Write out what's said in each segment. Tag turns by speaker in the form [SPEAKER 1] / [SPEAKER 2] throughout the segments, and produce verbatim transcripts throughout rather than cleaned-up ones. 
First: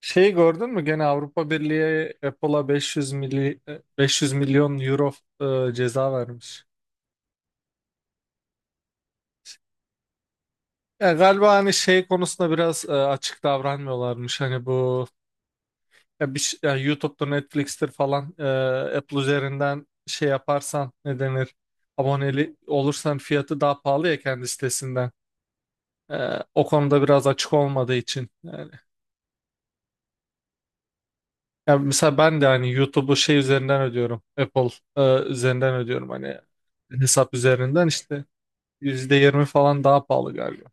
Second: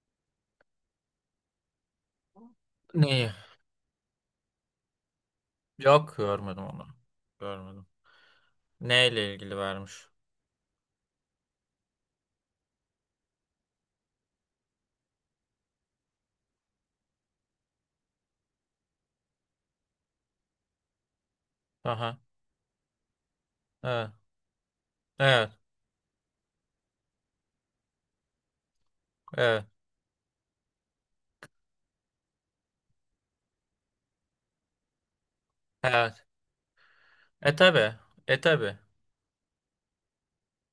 [SPEAKER 1] Şeyi gördün mü? Gene Avrupa Birliği Apple'a beş yüz
[SPEAKER 2] Neyi?
[SPEAKER 1] mili, beş yüz milyon euro e, ceza
[SPEAKER 2] Yok görmedim
[SPEAKER 1] vermiş.
[SPEAKER 2] onu. Görmedim. Neyle ilgili vermiş?
[SPEAKER 1] Ya galiba hani şey konusunda biraz e, açık davranmıyorlarmış. Hani bu ya bir, ş- ya YouTube'dur, Netflix'tir falan e, Apple üzerinden şey yaparsan ne denir?
[SPEAKER 2] Aha.
[SPEAKER 1] Aboneli olursan fiyatı daha pahalı
[SPEAKER 2] Evet.
[SPEAKER 1] ya kendi sitesinden.
[SPEAKER 2] Evet.
[SPEAKER 1] E, O konuda biraz açık olmadığı için. Yani
[SPEAKER 2] Evet.
[SPEAKER 1] ya mesela ben de hani YouTube'u şey üzerinden ödüyorum. Apple e, üzerinden ödüyorum,
[SPEAKER 2] Evet.
[SPEAKER 1] hani hesap
[SPEAKER 2] E tabi.
[SPEAKER 1] üzerinden işte
[SPEAKER 2] E tabi.
[SPEAKER 1] yüzde yirmi falan daha pahalı galiba.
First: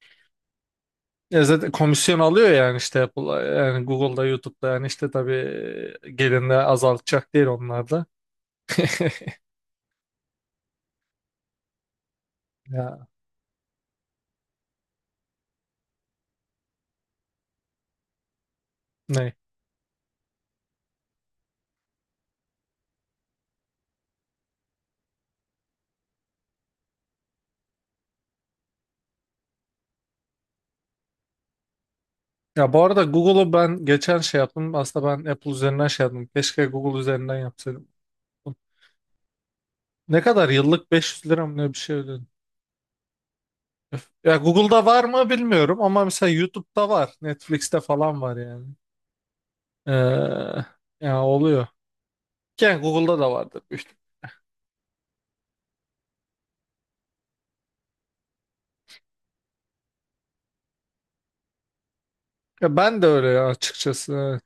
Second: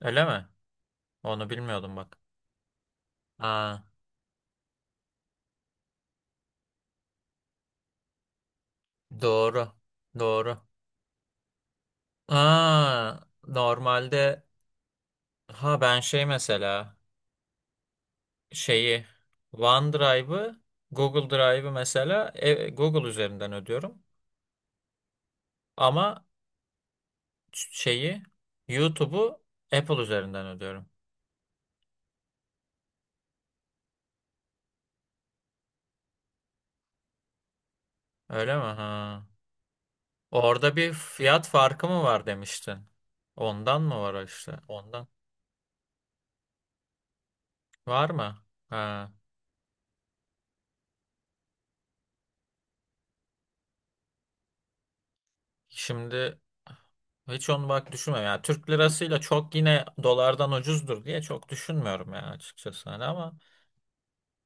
[SPEAKER 2] Öyle mi?
[SPEAKER 1] Ya
[SPEAKER 2] Onu
[SPEAKER 1] zaten
[SPEAKER 2] bilmiyordum bak.
[SPEAKER 1] komisyon alıyor yani işte Apple,
[SPEAKER 2] Aa,
[SPEAKER 1] yani Google'da, YouTube'da yani işte tabii gelinde azaltacak değil onlar da.
[SPEAKER 2] doğru. Doğru.
[SPEAKER 1] Ya
[SPEAKER 2] Aa, normalde ha ben şey mesela şeyi
[SPEAKER 1] ne?
[SPEAKER 2] OneDrive'ı Google Drive'ı mesela e, Google üzerinden ödüyorum. Ama şeyi YouTube'u Apple üzerinden ödüyorum.
[SPEAKER 1] Ya bu arada Google'u ben geçen şey yaptım. Aslında ben Apple üzerinden şey yaptım. Keşke Google üzerinden yapsaydım.
[SPEAKER 2] Öyle mi? Ha.
[SPEAKER 1] Ne kadar
[SPEAKER 2] Orada
[SPEAKER 1] yıllık
[SPEAKER 2] bir
[SPEAKER 1] beş yüz lira
[SPEAKER 2] fiyat
[SPEAKER 1] mı ne bir
[SPEAKER 2] farkı
[SPEAKER 1] şey
[SPEAKER 2] mı var
[SPEAKER 1] ödedim.
[SPEAKER 2] demiştin? Ondan mı var
[SPEAKER 1] Ya
[SPEAKER 2] işte?
[SPEAKER 1] Google'da var
[SPEAKER 2] Ondan.
[SPEAKER 1] mı bilmiyorum ama mesela YouTube'da var. Netflix'te
[SPEAKER 2] Var
[SPEAKER 1] falan var
[SPEAKER 2] mı?
[SPEAKER 1] yani.
[SPEAKER 2] Ha.
[SPEAKER 1] Ee, ya oluyor. Yani Google'da da vardır, büyük ihtimal.
[SPEAKER 2] Şimdi hiç onu bak düşünmüyorum. Yani Türk lirasıyla çok yine dolardan ucuzdur diye çok düşünmüyorum yani
[SPEAKER 1] Ya
[SPEAKER 2] açıkçası
[SPEAKER 1] ben
[SPEAKER 2] hani
[SPEAKER 1] de öyle
[SPEAKER 2] ama
[SPEAKER 1] ya, açıkçası. Evet.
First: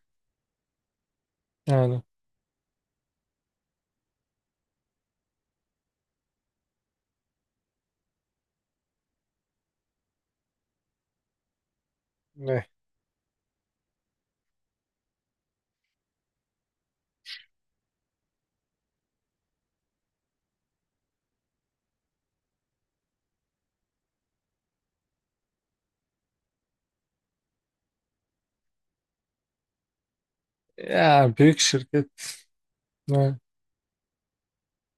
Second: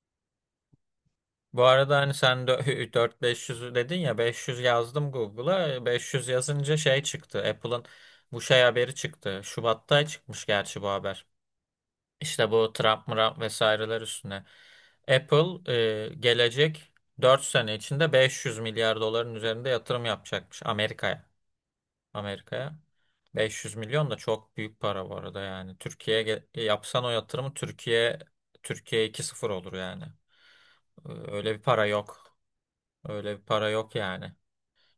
[SPEAKER 2] bu arada
[SPEAKER 1] Yani
[SPEAKER 2] hani sen dört beş yüz dedin ya beş yüz yazdım Google'a beş yüz yazınca şey çıktı Apple'ın bu şey haberi çıktı. Şubat'ta çıkmış gerçi bu haber. İşte
[SPEAKER 1] ne?
[SPEAKER 2] bu Trump, Murap vesaireler üstüne. Apple e, gelecek dört sene içinde beş yüz milyar doların üzerinde yatırım yapacakmış Amerika'ya. Amerika'ya. beş yüz milyon da çok büyük para bu arada yani. Türkiye'ye ge- yapsan o yatırımı Türkiye Türkiye iki sıfır olur yani. Ee,
[SPEAKER 1] Ya
[SPEAKER 2] Öyle
[SPEAKER 1] büyük
[SPEAKER 2] bir para
[SPEAKER 1] şirket.
[SPEAKER 2] yok. Öyle
[SPEAKER 1] Evet.
[SPEAKER 2] bir para yok yani.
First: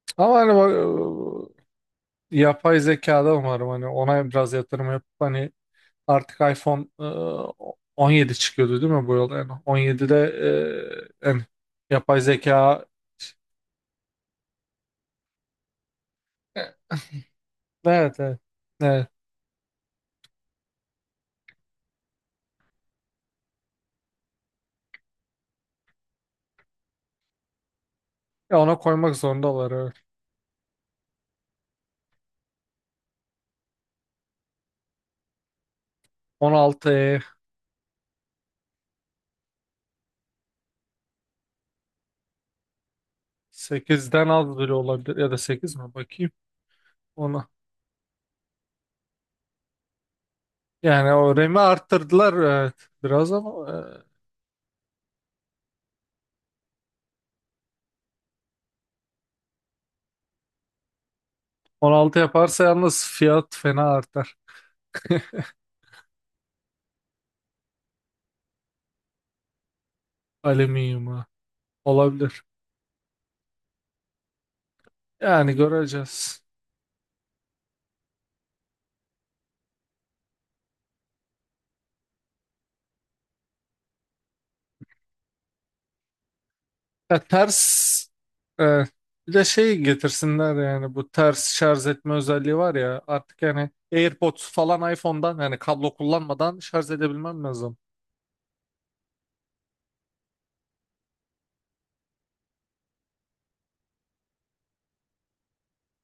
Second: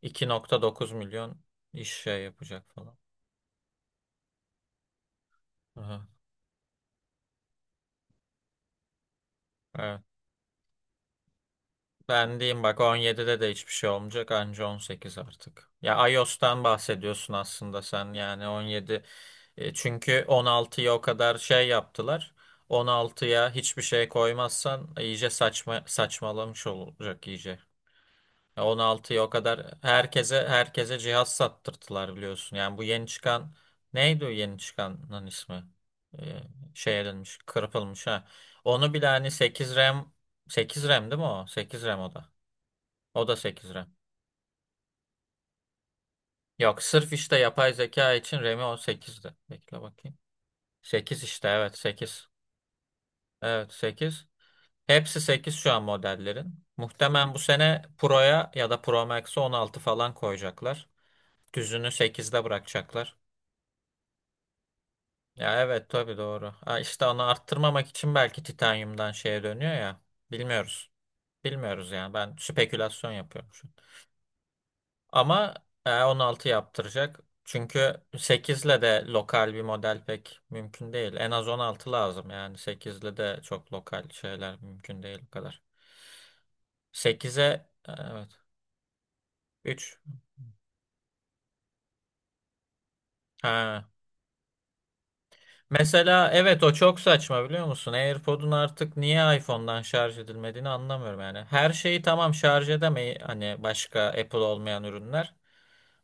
[SPEAKER 2] iki
[SPEAKER 1] Ama hani
[SPEAKER 2] nokta
[SPEAKER 1] bak,
[SPEAKER 2] dokuz milyon iş şey
[SPEAKER 1] e,
[SPEAKER 2] yapacak
[SPEAKER 1] yapay
[SPEAKER 2] falan.
[SPEAKER 1] zekada umarım hani ona biraz yatırım yapıp hani
[SPEAKER 2] Aha.
[SPEAKER 1] artık iPhone e, on yedi çıkıyordu değil mi bu yıl? Yani
[SPEAKER 2] Evet.
[SPEAKER 1] on yedide e, yani yapay
[SPEAKER 2] Ben diyeyim bak
[SPEAKER 1] zeka.
[SPEAKER 2] on yedide de hiçbir şey olmayacak anca on sekiz artık. Ya iOS'tan bahsediyorsun aslında sen
[SPEAKER 1] Evet, evet.
[SPEAKER 2] yani on yedi.
[SPEAKER 1] Evet.
[SPEAKER 2] E, Çünkü on altıya o kadar şey yaptılar. On altıya hiçbir şey koymazsan iyice saçma saçmalamış olacak iyice.
[SPEAKER 1] Ya
[SPEAKER 2] Ya on
[SPEAKER 1] ona koymak
[SPEAKER 2] altıya o kadar
[SPEAKER 1] zorundalar. Evet.
[SPEAKER 2] herkese herkese cihaz sattırttılar biliyorsun. Yani bu yeni çıkan neydi o yeni çıkanın ismi? E,
[SPEAKER 1] on altı
[SPEAKER 2] şey
[SPEAKER 1] e,
[SPEAKER 2] edilmiş, kırpılmış ha. Onu bile hani sekiz RAM sekiz RAM değil mi o? Sekiz RAM o da. O da sekiz RAM.
[SPEAKER 1] sekizden az bile olabilir ya da sekiz mi, bakayım
[SPEAKER 2] Yok sırf işte
[SPEAKER 1] ona.
[SPEAKER 2] yapay zeka için R A M'i on sekizdi. Bekle bakayım.
[SPEAKER 1] Yani
[SPEAKER 2] Sekiz
[SPEAKER 1] o
[SPEAKER 2] işte
[SPEAKER 1] R A M'i
[SPEAKER 2] evet sekiz.
[SPEAKER 1] arttırdılar evet, biraz ama
[SPEAKER 2] Evet
[SPEAKER 1] e,
[SPEAKER 2] sekiz. Hepsi sekiz şu an modellerin. Muhtemelen bu sene Pro'ya ya da Pro Max'e on altı falan koyacaklar. Düzünü
[SPEAKER 1] on altı
[SPEAKER 2] sekizde
[SPEAKER 1] yaparsa yalnız
[SPEAKER 2] bırakacaklar.
[SPEAKER 1] fiyat fena artar.
[SPEAKER 2] Ya evet tabii doğru. Ha, işte onu arttırmamak için belki titanyumdan şeye dönüyor ya. Bilmiyoruz.
[SPEAKER 1] Alüminyuma
[SPEAKER 2] Bilmiyoruz yani. Ben
[SPEAKER 1] olabilir.
[SPEAKER 2] spekülasyon yapıyorum şu an.
[SPEAKER 1] Yani
[SPEAKER 2] Ama e on
[SPEAKER 1] göreceğiz.
[SPEAKER 2] altı yaptıracak. Çünkü sekizle de lokal bir model pek mümkün değil. En az on altı lazım yani. Sekizle de çok lokal şeyler mümkün değil bu kadar.
[SPEAKER 1] Ya
[SPEAKER 2] Sekize e,
[SPEAKER 1] ters,
[SPEAKER 2] evet
[SPEAKER 1] e, bir de şey
[SPEAKER 2] üç.
[SPEAKER 1] getirsinler yani bu ters şarj etme özelliği var ya artık, yani
[SPEAKER 2] Ha.
[SPEAKER 1] AirPods falan iPhone'dan yani kablo
[SPEAKER 2] Mesela
[SPEAKER 1] kullanmadan
[SPEAKER 2] evet o
[SPEAKER 1] şarj
[SPEAKER 2] çok saçma
[SPEAKER 1] edebilmem
[SPEAKER 2] biliyor
[SPEAKER 1] lazım.
[SPEAKER 2] musun? AirPod'un artık niye iPhone'dan şarj edilmediğini anlamıyorum yani. Her şeyi tamam şarj edemeyi hani başka Apple olmayan ürünler.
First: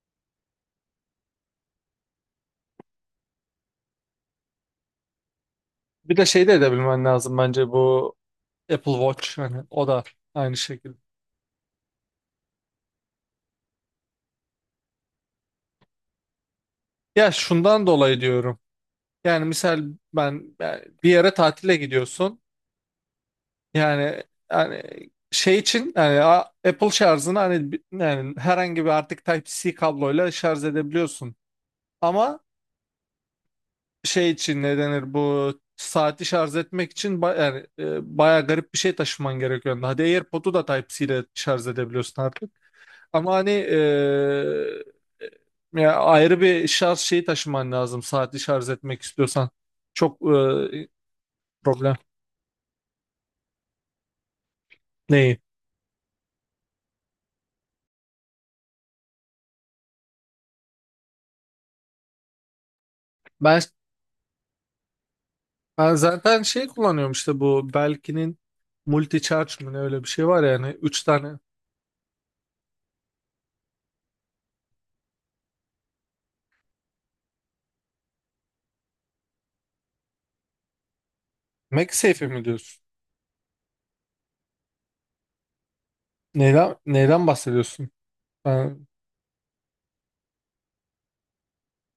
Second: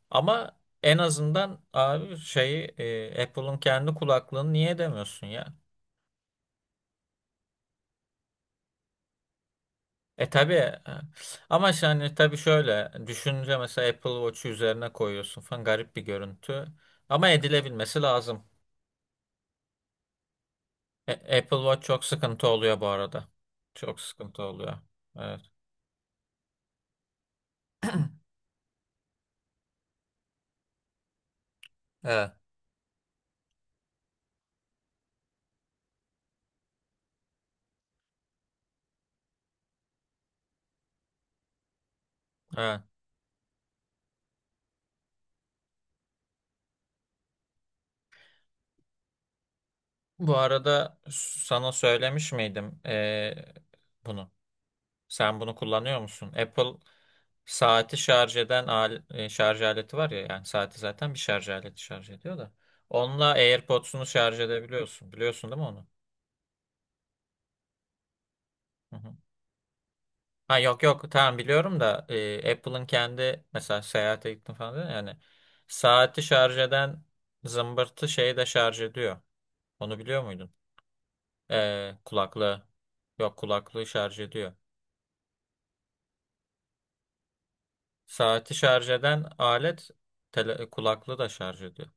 [SPEAKER 2] Ama en azından abi şeyi e, Apple'ın kendi kulaklığını niye demiyorsun ya?
[SPEAKER 1] Bir de şey de edebilmen lazım bence, bu Apple Watch hani o da
[SPEAKER 2] E tabii
[SPEAKER 1] aynı
[SPEAKER 2] e,
[SPEAKER 1] şekilde.
[SPEAKER 2] ama yani tabii şöyle düşünce mesela Apple Watch'u üzerine koyuyorsun falan garip bir görüntü. Ama
[SPEAKER 1] Ya şundan
[SPEAKER 2] edilebilmesi
[SPEAKER 1] dolayı
[SPEAKER 2] lazım.
[SPEAKER 1] diyorum. Yani misal ben, yani bir
[SPEAKER 2] E,
[SPEAKER 1] yere
[SPEAKER 2] Apple
[SPEAKER 1] tatile
[SPEAKER 2] Watch çok
[SPEAKER 1] gidiyorsun.
[SPEAKER 2] sıkıntı oluyor bu arada. Çok
[SPEAKER 1] Yani
[SPEAKER 2] sıkıntı oluyor.
[SPEAKER 1] yani
[SPEAKER 2] Evet.
[SPEAKER 1] şey için yani a- Apple şarjını hani bi- yani herhangi bir artık Type-C kabloyla şarj edebiliyorsun.
[SPEAKER 2] Evet.
[SPEAKER 1] Ama şey için ne denir, bu saati şarj etmek için ba yani e, bayağı garip bir şey taşıman gerekiyor. Hadi AirPod'u da Type-C ile şarj edebiliyorsun artık.
[SPEAKER 2] Evet.
[SPEAKER 1] Ama hani eee, ya ayrı bir şarj şeyi taşıman lazım saatli şarj etmek istiyorsan. Çok
[SPEAKER 2] Bu
[SPEAKER 1] eee,
[SPEAKER 2] arada sana
[SPEAKER 1] problem.
[SPEAKER 2] söylemiş miydim e, bunu?
[SPEAKER 1] Neyi?
[SPEAKER 2] Sen bunu kullanıyor musun? Apple saati şarj eden al- e, şarj aleti var ya yani saati zaten bir şarj aleti şarj ediyor da. Onunla
[SPEAKER 1] Ben,
[SPEAKER 2] AirPods'unu şarj edebiliyorsun. Biliyorsun değil mi onu?
[SPEAKER 1] ben zaten şey kullanıyorum işte, bu Belkin'in
[SPEAKER 2] Hı hı.
[SPEAKER 1] multi charge mı ne, öyle bir şey var
[SPEAKER 2] Ha
[SPEAKER 1] yani.
[SPEAKER 2] yok
[SPEAKER 1] Üç
[SPEAKER 2] yok tamam
[SPEAKER 1] tane.
[SPEAKER 2] biliyorum da e, Apple'ın kendi mesela seyahate gittim falan dedin ya, yani saati şarj eden zımbırtı şeyi de şarj ediyor. Onu biliyor muydun? Ee,
[SPEAKER 1] MagSafe'i mi
[SPEAKER 2] kulaklığı.
[SPEAKER 1] diyorsun?
[SPEAKER 2] Yok kulaklığı şarj ediyor.
[SPEAKER 1] Neyden, neyden bahsediyorsun?
[SPEAKER 2] Saati
[SPEAKER 1] Ben-
[SPEAKER 2] şarj eden alet tele, kulaklığı da şarj ediyor.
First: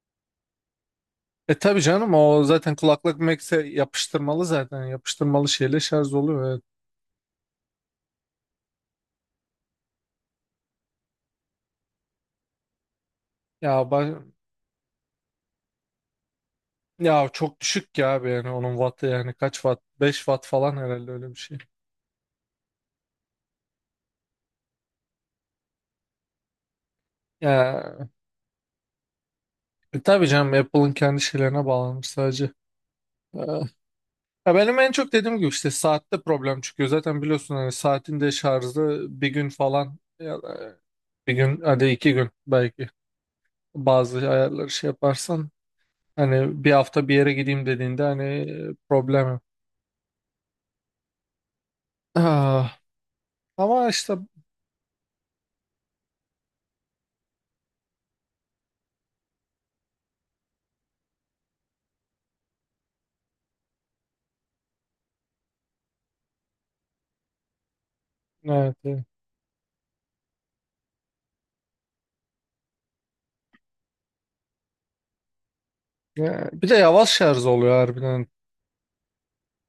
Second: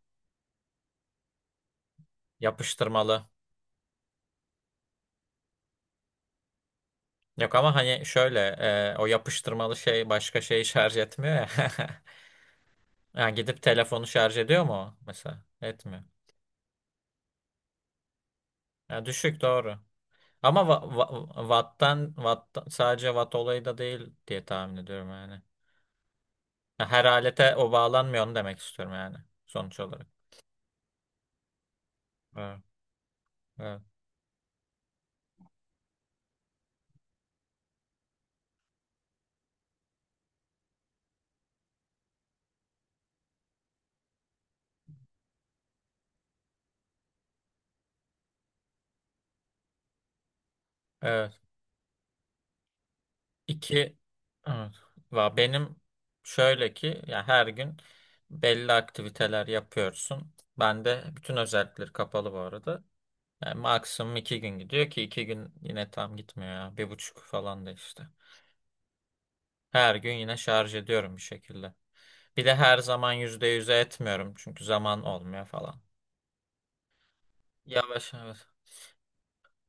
[SPEAKER 1] e tabii canım, o zaten kulaklık
[SPEAKER 2] Yapıştırmalı.
[SPEAKER 1] MagSafe yapıştırmalı zaten. Yapıştırmalı şeyle şarj oluyor. Evet.
[SPEAKER 2] Yok ama hani şöyle e, o yapıştırmalı şey başka şeyi şarj etmiyor ya. Yani gidip
[SPEAKER 1] Ya
[SPEAKER 2] telefonu
[SPEAKER 1] ben,
[SPEAKER 2] şarj ediyor mu o mesela? Etmiyor.
[SPEAKER 1] ya çok düşük ya abi, yani onun
[SPEAKER 2] Ya
[SPEAKER 1] wattı yani
[SPEAKER 2] düşük
[SPEAKER 1] kaç
[SPEAKER 2] doğru.
[SPEAKER 1] watt? Beş watt
[SPEAKER 2] Ama wa,
[SPEAKER 1] falan herhalde, öyle bir
[SPEAKER 2] wa-
[SPEAKER 1] şey.
[SPEAKER 2] watt'tan, watt'tan- sadece watt olayı da değil diye tahmin ediyorum yani. Her alete o
[SPEAKER 1] Ya
[SPEAKER 2] bağlanmıyor onu demek istiyorum yani sonuç
[SPEAKER 1] e,
[SPEAKER 2] olarak.
[SPEAKER 1] tabii canım, Apple'ın kendi şeylerine bağlanmış sadece.
[SPEAKER 2] Evet.
[SPEAKER 1] Ee,
[SPEAKER 2] Evet.
[SPEAKER 1] Ya benim en çok dediğim gibi işte saatte problem çıkıyor. Zaten biliyorsun hani saatin de şarjı bir gün falan ya da bir gün, hadi iki gün belki, bazı ayarları şey yaparsan, hani bir hafta bir yere gideyim dediğinde hani e, problem. Yok.
[SPEAKER 2] Evet.
[SPEAKER 1] Ah, ama
[SPEAKER 2] İki
[SPEAKER 1] işte
[SPEAKER 2] evet. Va- Benim şöyle ki ya her gün belli aktiviteler yapıyorsun. Ben de bütün özellikleri kapalı bu arada. Yani maksimum iki gün gidiyor ki iki gün yine tam gitmiyor ya. Bir buçuk falan da işte.
[SPEAKER 1] evet, evet.
[SPEAKER 2] Her gün yine şarj ediyorum bir şekilde. Bir de her zaman yüzde yüze etmiyorum çünkü zaman olmuyor falan.
[SPEAKER 1] Ya, bir de yavaş şarj oluyor
[SPEAKER 2] Yavaş
[SPEAKER 1] harbiden.
[SPEAKER 2] yavaş.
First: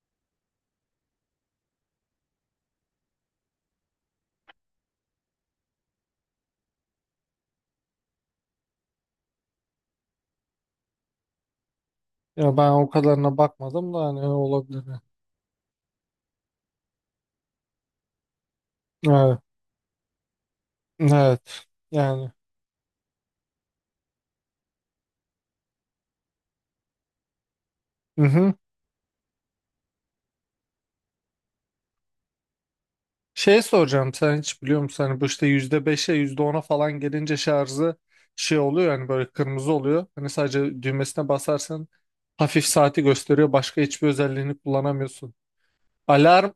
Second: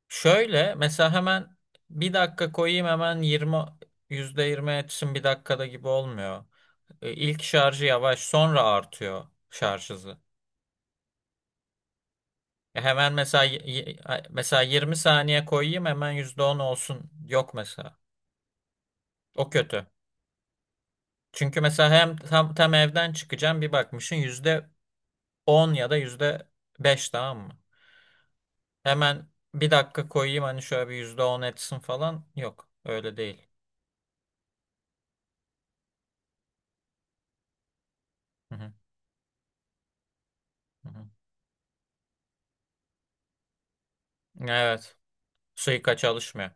[SPEAKER 2] Şöyle mesela hemen bir dakika koyayım hemen yirmi yüzde yirmi etsin bir dakikada gibi olmuyor. E, İlk şarjı yavaş sonra artıyor şarj hızı.
[SPEAKER 1] Ya ben
[SPEAKER 2] E,
[SPEAKER 1] o
[SPEAKER 2] Hemen
[SPEAKER 1] kadarına
[SPEAKER 2] mesela y-
[SPEAKER 1] bakmadım
[SPEAKER 2] y-
[SPEAKER 1] da hani
[SPEAKER 2] mesela
[SPEAKER 1] olabilir.
[SPEAKER 2] yirmi saniye koyayım hemen yüzde on olsun. Yok mesela.
[SPEAKER 1] Evet.
[SPEAKER 2] O kötü. Çünkü
[SPEAKER 1] Evet.
[SPEAKER 2] mesela hem
[SPEAKER 1] Yani.
[SPEAKER 2] tam, tam evden çıkacağım bir bakmışsın yüzde on ya da yüzde beş tamam mı?
[SPEAKER 1] Hı hı.
[SPEAKER 2] Hemen bir dakika koyayım hani şöyle bir yüzde on etsin falan. Yok öyle değil.
[SPEAKER 1] Şey soracağım, sen hiç biliyor musun hani bu işte yüzde beşe, yüzde ona falan gelince şarjı
[SPEAKER 2] Hı
[SPEAKER 1] şey
[SPEAKER 2] hı,
[SPEAKER 1] oluyor yani böyle kırmızı oluyor. Hani sadece
[SPEAKER 2] hı hı.
[SPEAKER 1] düğmesine basarsan hafif saati gösteriyor, başka hiçbir özelliğini
[SPEAKER 2] Evet,
[SPEAKER 1] kullanamıyorsun.
[SPEAKER 2] suika çalışmıyor.
[SPEAKER 1] Alarm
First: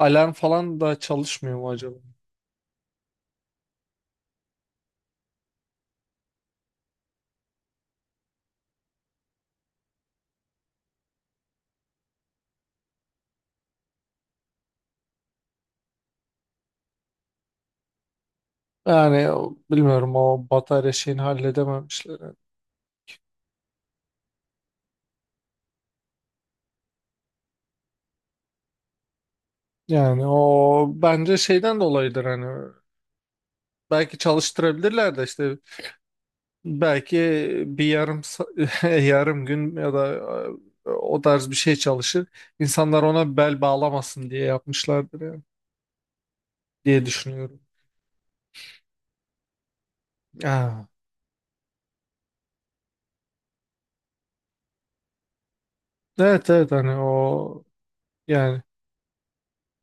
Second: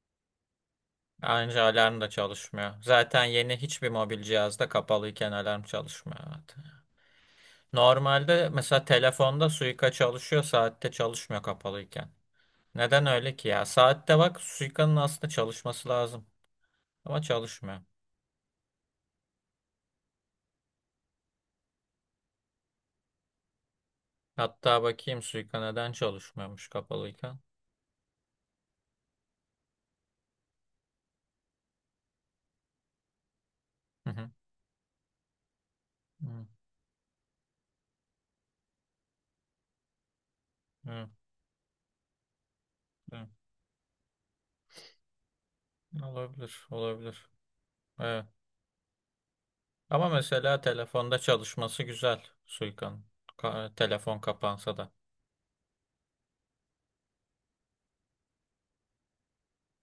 [SPEAKER 1] alarm falan da çalışmıyor
[SPEAKER 2] Ayrıca
[SPEAKER 1] mu acaba?
[SPEAKER 2] alarm da çalışmıyor. Zaten yeni hiçbir mobil cihazda kapalıyken alarm çalışmıyor zaten. Normalde mesela telefonda suika çalışıyor, saatte çalışmıyor kapalıyken. Neden öyle ki ya? Saatte bak suikanın aslında çalışması lazım. Ama çalışmıyor.
[SPEAKER 1] Yani o, bilmiyorum, o batarya şeyini halledememişler.
[SPEAKER 2] Hatta bakayım suika neden çalışmıyormuş kapalıyken.
[SPEAKER 1] Yani o bence şeyden dolayıdır hani,
[SPEAKER 2] Hı
[SPEAKER 1] belki
[SPEAKER 2] hı,
[SPEAKER 1] çalıştırabilirler de işte.
[SPEAKER 2] hı
[SPEAKER 1] Belki bir yarım sa- yarım gün ya da e,
[SPEAKER 2] hı,
[SPEAKER 1] o tarz bir şey çalışır. İnsanlar
[SPEAKER 2] hı.
[SPEAKER 1] ona bel bağlamasın diye yapmışlardır yani
[SPEAKER 2] Olabilir,
[SPEAKER 1] diye
[SPEAKER 2] olabilir.
[SPEAKER 1] düşünüyorum.
[SPEAKER 2] Evet. Ama mesela
[SPEAKER 1] Ha.
[SPEAKER 2] telefonda çalışması güzel Suika'nın. Ka- telefon kapansa da.
[SPEAKER 1] Evet evet hani o, yani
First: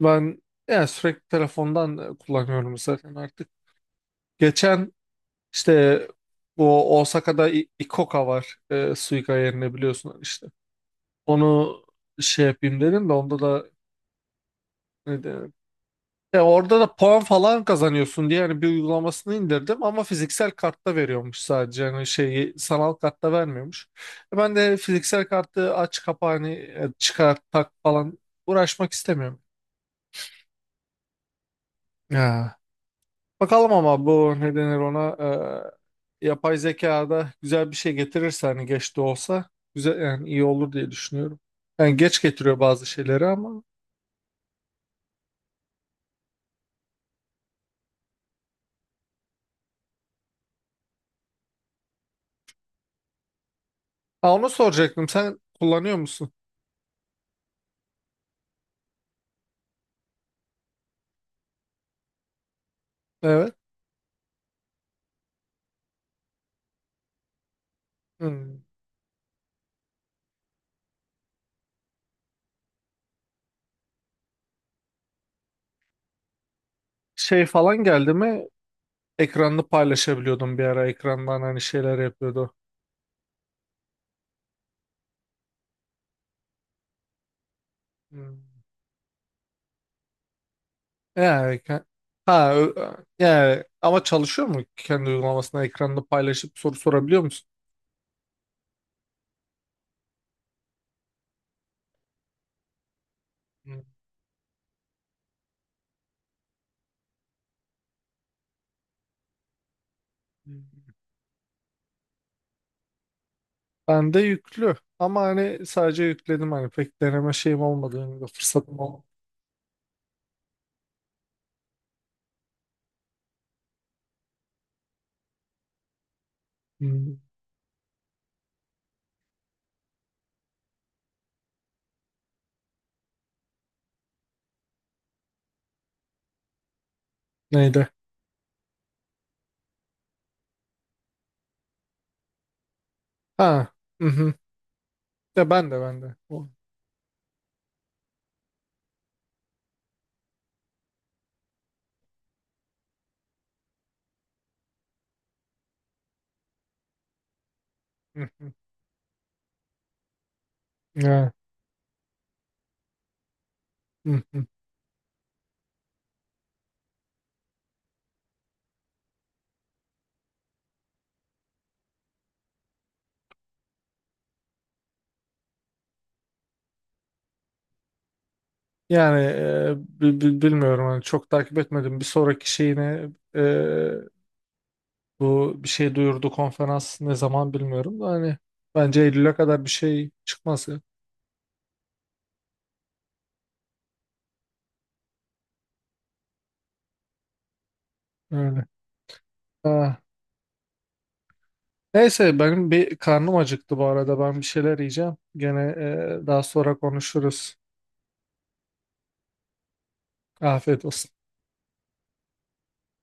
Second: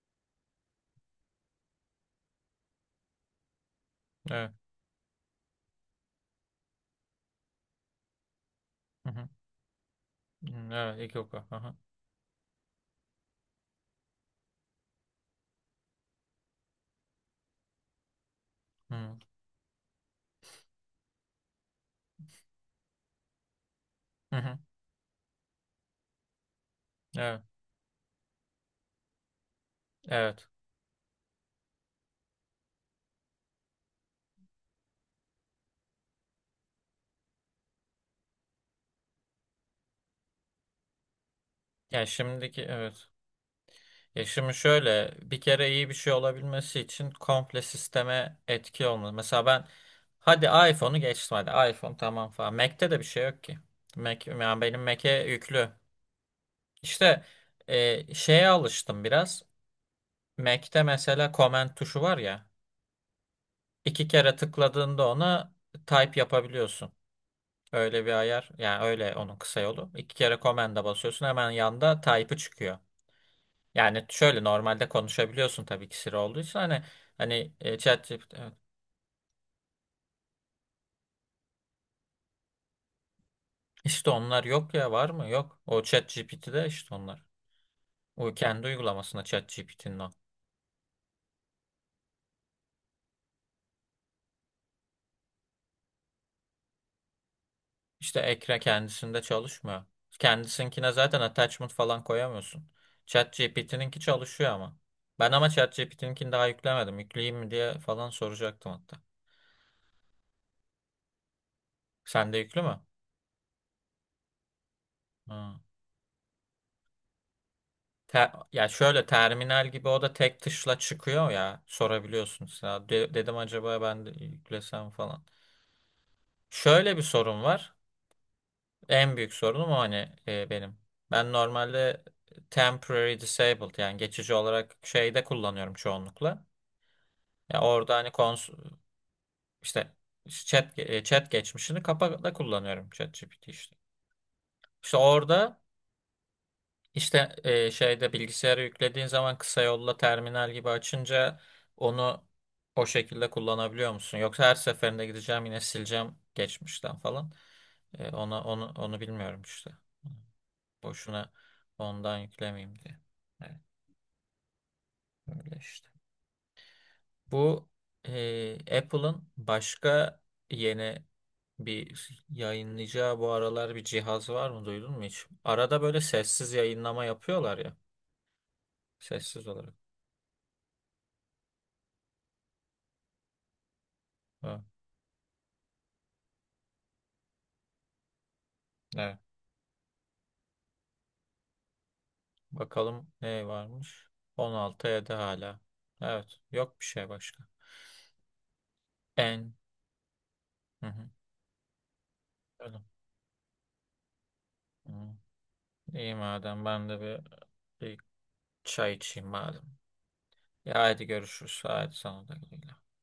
[SPEAKER 1] ben yani sürekli telefondan kullanıyorum zaten artık.
[SPEAKER 2] Evet.
[SPEAKER 1] Geçen işte bu Osaka'da İ- Ikoka var e,
[SPEAKER 2] Hı hı.
[SPEAKER 1] Suica yerine, biliyorsun işte.
[SPEAKER 2] Hı, evet, iki oku. Hı hı.
[SPEAKER 1] Onu şey yapayım dedim de onda da ya orada da puan falan kazanıyorsun diye hani bir
[SPEAKER 2] Hı
[SPEAKER 1] uygulamasını indirdim ama fiziksel kartta veriyormuş sadece, hani şeyi sanal kartta vermiyormuş.
[SPEAKER 2] hı.
[SPEAKER 1] E ben
[SPEAKER 2] Hı.
[SPEAKER 1] de fiziksel kartı aç kapa hani e, çıkar
[SPEAKER 2] Evet.
[SPEAKER 1] tak falan uğraşmak istemiyorum.
[SPEAKER 2] Evet.
[SPEAKER 1] Ya. Bakalım ama bu ne denir ona, e, yapay zekada güzel bir şey getirirse hani geç de olsa, güzel yani, iyi olur diye düşünüyorum. Yani
[SPEAKER 2] Ya
[SPEAKER 1] geç getiriyor
[SPEAKER 2] şimdiki
[SPEAKER 1] bazı
[SPEAKER 2] evet.
[SPEAKER 1] şeyleri ama.
[SPEAKER 2] Ya şimdi şöyle bir kere iyi bir şey olabilmesi için komple sisteme etki olmalı. Mesela ben hadi iPhone'u geçtim hadi iPhone tamam falan. Mac'te de bir şey yok ki. Mac,
[SPEAKER 1] Ha, onu
[SPEAKER 2] yani benim
[SPEAKER 1] soracaktım,
[SPEAKER 2] Mac'e
[SPEAKER 1] sen
[SPEAKER 2] yüklü.
[SPEAKER 1] kullanıyor musun?
[SPEAKER 2] İşte e, şeye alıştım biraz. Mac'te mesela comment tuşu var ya.
[SPEAKER 1] Evet.
[SPEAKER 2] İki kere tıkladığında ona type yapabiliyorsun. Öyle bir ayar.
[SPEAKER 1] Hmm.
[SPEAKER 2] Yani öyle onun kısa yolu. İki kere command'a basıyorsun hemen yanda type'ı çıkıyor. Yani şöyle normalde konuşabiliyorsun tabii ki Siri olduysa hani
[SPEAKER 1] Şey
[SPEAKER 2] hani e,
[SPEAKER 1] falan geldi
[SPEAKER 2] ChatGPT
[SPEAKER 1] mi?
[SPEAKER 2] evet.
[SPEAKER 1] Ekranını paylaşabiliyordum bir ara. Ekrandan hani şeyler yapıyordu.
[SPEAKER 2] işte onlar yok ya, var mı? Yok. O ChatGPT'de işte onlar. O
[SPEAKER 1] Hmm.
[SPEAKER 2] kendi uygulamasında ChatGPT'nin o.
[SPEAKER 1] Yani, ke- ha, ö- yani ama çalışıyor mu, kendi uygulamasına ekranını paylaşıp soru sorabiliyor musun?
[SPEAKER 2] İşte ekran kendisinde çalışmıyor. Kendisinkine zaten attachment falan koyamıyorsun.
[SPEAKER 1] Hmm.
[SPEAKER 2] ChatGPT'ninki çalışıyor ama. Ben ama ChatGPT'ninkini daha yüklemedim. Yükleyeyim mi diye falan soracaktım hatta. Sende yüklü mü?
[SPEAKER 1] Ben de yüklü ama
[SPEAKER 2] Ha.
[SPEAKER 1] hani sadece yükledim, hani pek deneme şeyim olmadı yani, de
[SPEAKER 2] Te- ya
[SPEAKER 1] fırsatım
[SPEAKER 2] şöyle
[SPEAKER 1] olmadı.
[SPEAKER 2] terminal gibi o da tek tuşla çıkıyor ya. Sorabiliyorsun. Ya de- dedim acaba ben de yüklesem falan. Şöyle bir
[SPEAKER 1] Hmm.
[SPEAKER 2] sorun var. En büyük sorunum o hani e, benim. Ben normalde temporary disabled yani geçici olarak şeyde kullanıyorum çoğunlukla. Ya
[SPEAKER 1] Neydi?
[SPEAKER 2] orada hani kons işte chat e, chat geçmişini kapakla kullanıyorum ChatGPT
[SPEAKER 1] Ha.
[SPEAKER 2] işte.
[SPEAKER 1] Mhm.
[SPEAKER 2] İşte
[SPEAKER 1] Ya
[SPEAKER 2] orada
[SPEAKER 1] ben de, ben de. O,
[SPEAKER 2] işte e, şeyde bilgisayara yüklediğin zaman kısa yolla terminal gibi açınca onu o şekilde kullanabiliyor musun? Yoksa her seferinde gideceğim yine sileceğim geçmişten falan. E, ona
[SPEAKER 1] mhm.
[SPEAKER 2] onu onu bilmiyorum işte. Boşuna
[SPEAKER 1] Ya,
[SPEAKER 2] ondan yüklemeyeyim diye. Evet,
[SPEAKER 1] mhm.
[SPEAKER 2] öyle işte. Bu e, Apple'ın başka yeni bir yayınlayacağı bu aralar bir cihaz var mı duydun mu hiç? Arada böyle sessiz yayınlama yapıyorlar ya.
[SPEAKER 1] Yani
[SPEAKER 2] Sessiz olarak.
[SPEAKER 1] e, bi- bi- bilmiyorum hani, çok takip etmedim. Bir sonraki şeyine e,
[SPEAKER 2] Ha,
[SPEAKER 1] bu bir şey duyurdu, konferans ne zaman bilmiyorum da hani bence
[SPEAKER 2] evet.
[SPEAKER 1] Eylül'e kadar bir şey çıkmaz ya.
[SPEAKER 2] Bakalım ne varmış? on altı ya da hala. Evet. Yok bir şey başka.
[SPEAKER 1] Öyle.
[SPEAKER 2] En.
[SPEAKER 1] Ha.
[SPEAKER 2] Hı hı.
[SPEAKER 1] Neyse benim
[SPEAKER 2] Öyle.
[SPEAKER 1] bir karnım acıktı bu arada, ben bir şeyler
[SPEAKER 2] Hı.
[SPEAKER 1] yiyeceğim. Gene
[SPEAKER 2] İyi
[SPEAKER 1] e, daha
[SPEAKER 2] madem
[SPEAKER 1] sonra
[SPEAKER 2] ben de bir,
[SPEAKER 1] konuşuruz.
[SPEAKER 2] bir çay içeyim madem. Ya
[SPEAKER 1] Afiyet
[SPEAKER 2] hadi
[SPEAKER 1] olsun.
[SPEAKER 2] görüşürüz. Hadi sana da güle güle.